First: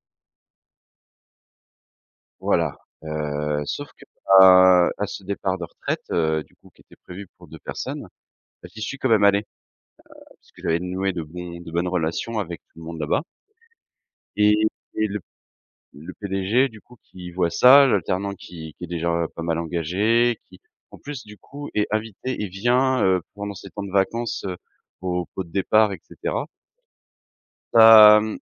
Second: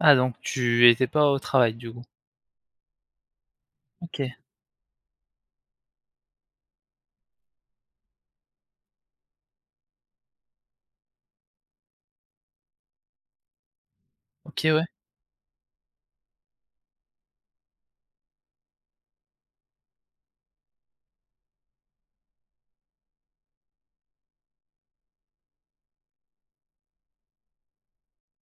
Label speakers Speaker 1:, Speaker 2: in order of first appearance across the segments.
Speaker 1: Ah, donc tu étais pas au travail, du coup?
Speaker 2: Voilà, heu, sauf qu'à
Speaker 1: OK.
Speaker 2: à ce départ de retraite, heu, du coup, qui était prévu pour 2 personnes, j'y suis quand même allé, heu, parce que j'avais noué de bons de bonnes relations avec tout le monde là-bas et
Speaker 1: OK, ouais.
Speaker 2: le le PDG du coup, qui voit, ça, l'alternant qui qui est déjà pas mal engagé, qui en plus, du coup, est invité et vient, heu, pendant ses temps de vacances, heu, au pot de départ et cetera hem,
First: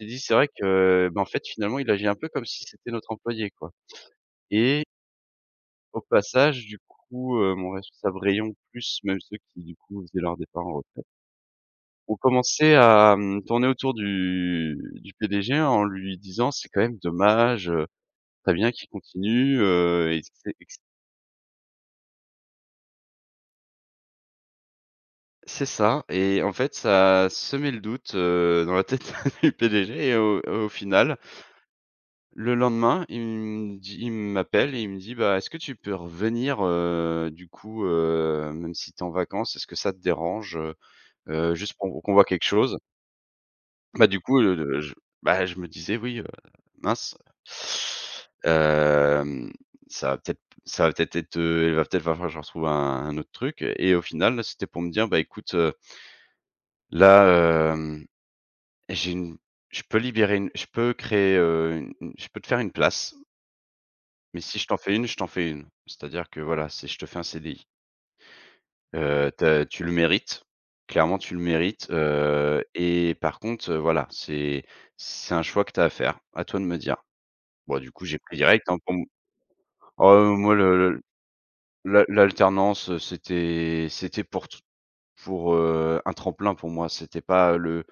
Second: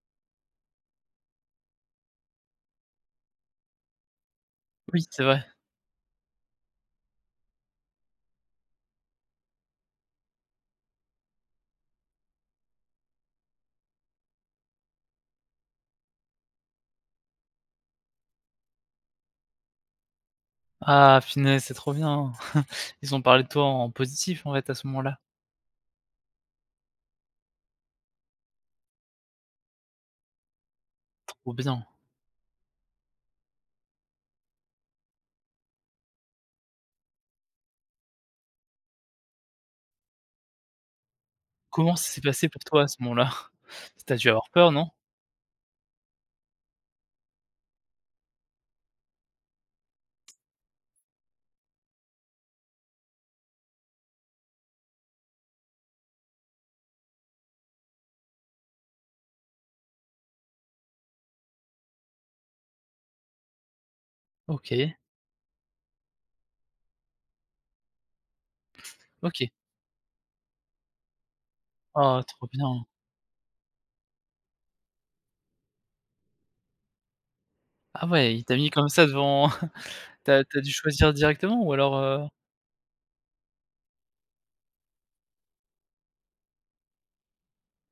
Speaker 2: il s'est dit: «C'est vrai que, bah, en fait, finalement, il agit un peu comme si c'était notre employé», quoi et
Speaker 1: Oui, c'est vrai.
Speaker 2: au passage, du coup, heu, mon responsable rayon plus même ceux qui, du coup, faisaient leur départ en retraite ont commencé à, mmh, tourner autour du du PDG en lui disant: «C'est quand même dommage, heu, ce serait bien qu'il continue», heu et ce et ce
Speaker 1: Ah punaise! C'est trop bien, ils ont parlé de toi en positif, en fait, à ce moment-là?
Speaker 2: C'est ça et en fait, ça a semé le doute, heu, dans la tête du PDG et au et au final
Speaker 1: Trop bien!
Speaker 2: le lendemain, il me dit il m'appelle et il me dit: «Bah, est-ce que tu peux revenir, heu, du coup, heu, même si tu es en vacances, est-ce que ça te dérange, heu heu, juste
Speaker 1: Comment
Speaker 2: pour
Speaker 1: ça
Speaker 2: qu'on
Speaker 1: s'est
Speaker 2: voit quelque
Speaker 1: passé pour
Speaker 2: chose?»
Speaker 1: toi à ce moment-là?
Speaker 2: Bah,
Speaker 1: Tu as
Speaker 2: du
Speaker 1: dû
Speaker 2: coup,
Speaker 1: avoir
Speaker 2: heu, de,
Speaker 1: peur,
Speaker 2: heu,
Speaker 1: non?
Speaker 2: je, bah, je me disais: «Oui, heu, mince, hem, ça va peut-être ça va peut-être être, heu, il va peut-être falloir que je retrouve un autre truc» et au final, bah, c'était pour me dire: «Bah, écoute, heu» «là, hem, j'ai, une je peux libérer une je peux créer, heu, u une je peux te faire une place» «mais si je t'en
Speaker 1: OK.
Speaker 2: fais une je t'en fais une, c'est-à-dire que voilà, c'est je te fais un CDI» «heu,
Speaker 1: OK.
Speaker 2: ta tu le mérites clairement, tu le mérites,
Speaker 1: Ah, trop
Speaker 2: heu
Speaker 1: bien!
Speaker 2: et par contre, heu, voilà, c'est c'est un choix que tu as à faire, à toi de me dire», bah, du coup,
Speaker 1: Ah
Speaker 2: j'ai
Speaker 1: ouais,
Speaker 2: pris
Speaker 1: il t'a
Speaker 2: direct,
Speaker 1: mis
Speaker 2: hein,
Speaker 1: comme
Speaker 2: pour
Speaker 1: ça
Speaker 2: m
Speaker 1: devant
Speaker 2: oh,
Speaker 1: tu
Speaker 2: heu,
Speaker 1: as
Speaker 2: moi
Speaker 1: tu as dû
Speaker 2: le le
Speaker 1: choisir directement ou alors,
Speaker 2: l'a
Speaker 1: heu?
Speaker 2: l'alternance, c'était c'était pour te pour, heu, un tremplin, pour moi, c'était pas le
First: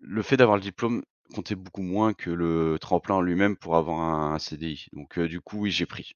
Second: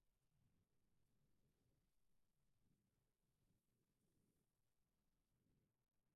Speaker 2: le fait d'avoir le diplôme comptait beaucoup moins que le tremplin en lui-même pour avoir un CDI donc heu, du coup, oui, j'ai pris.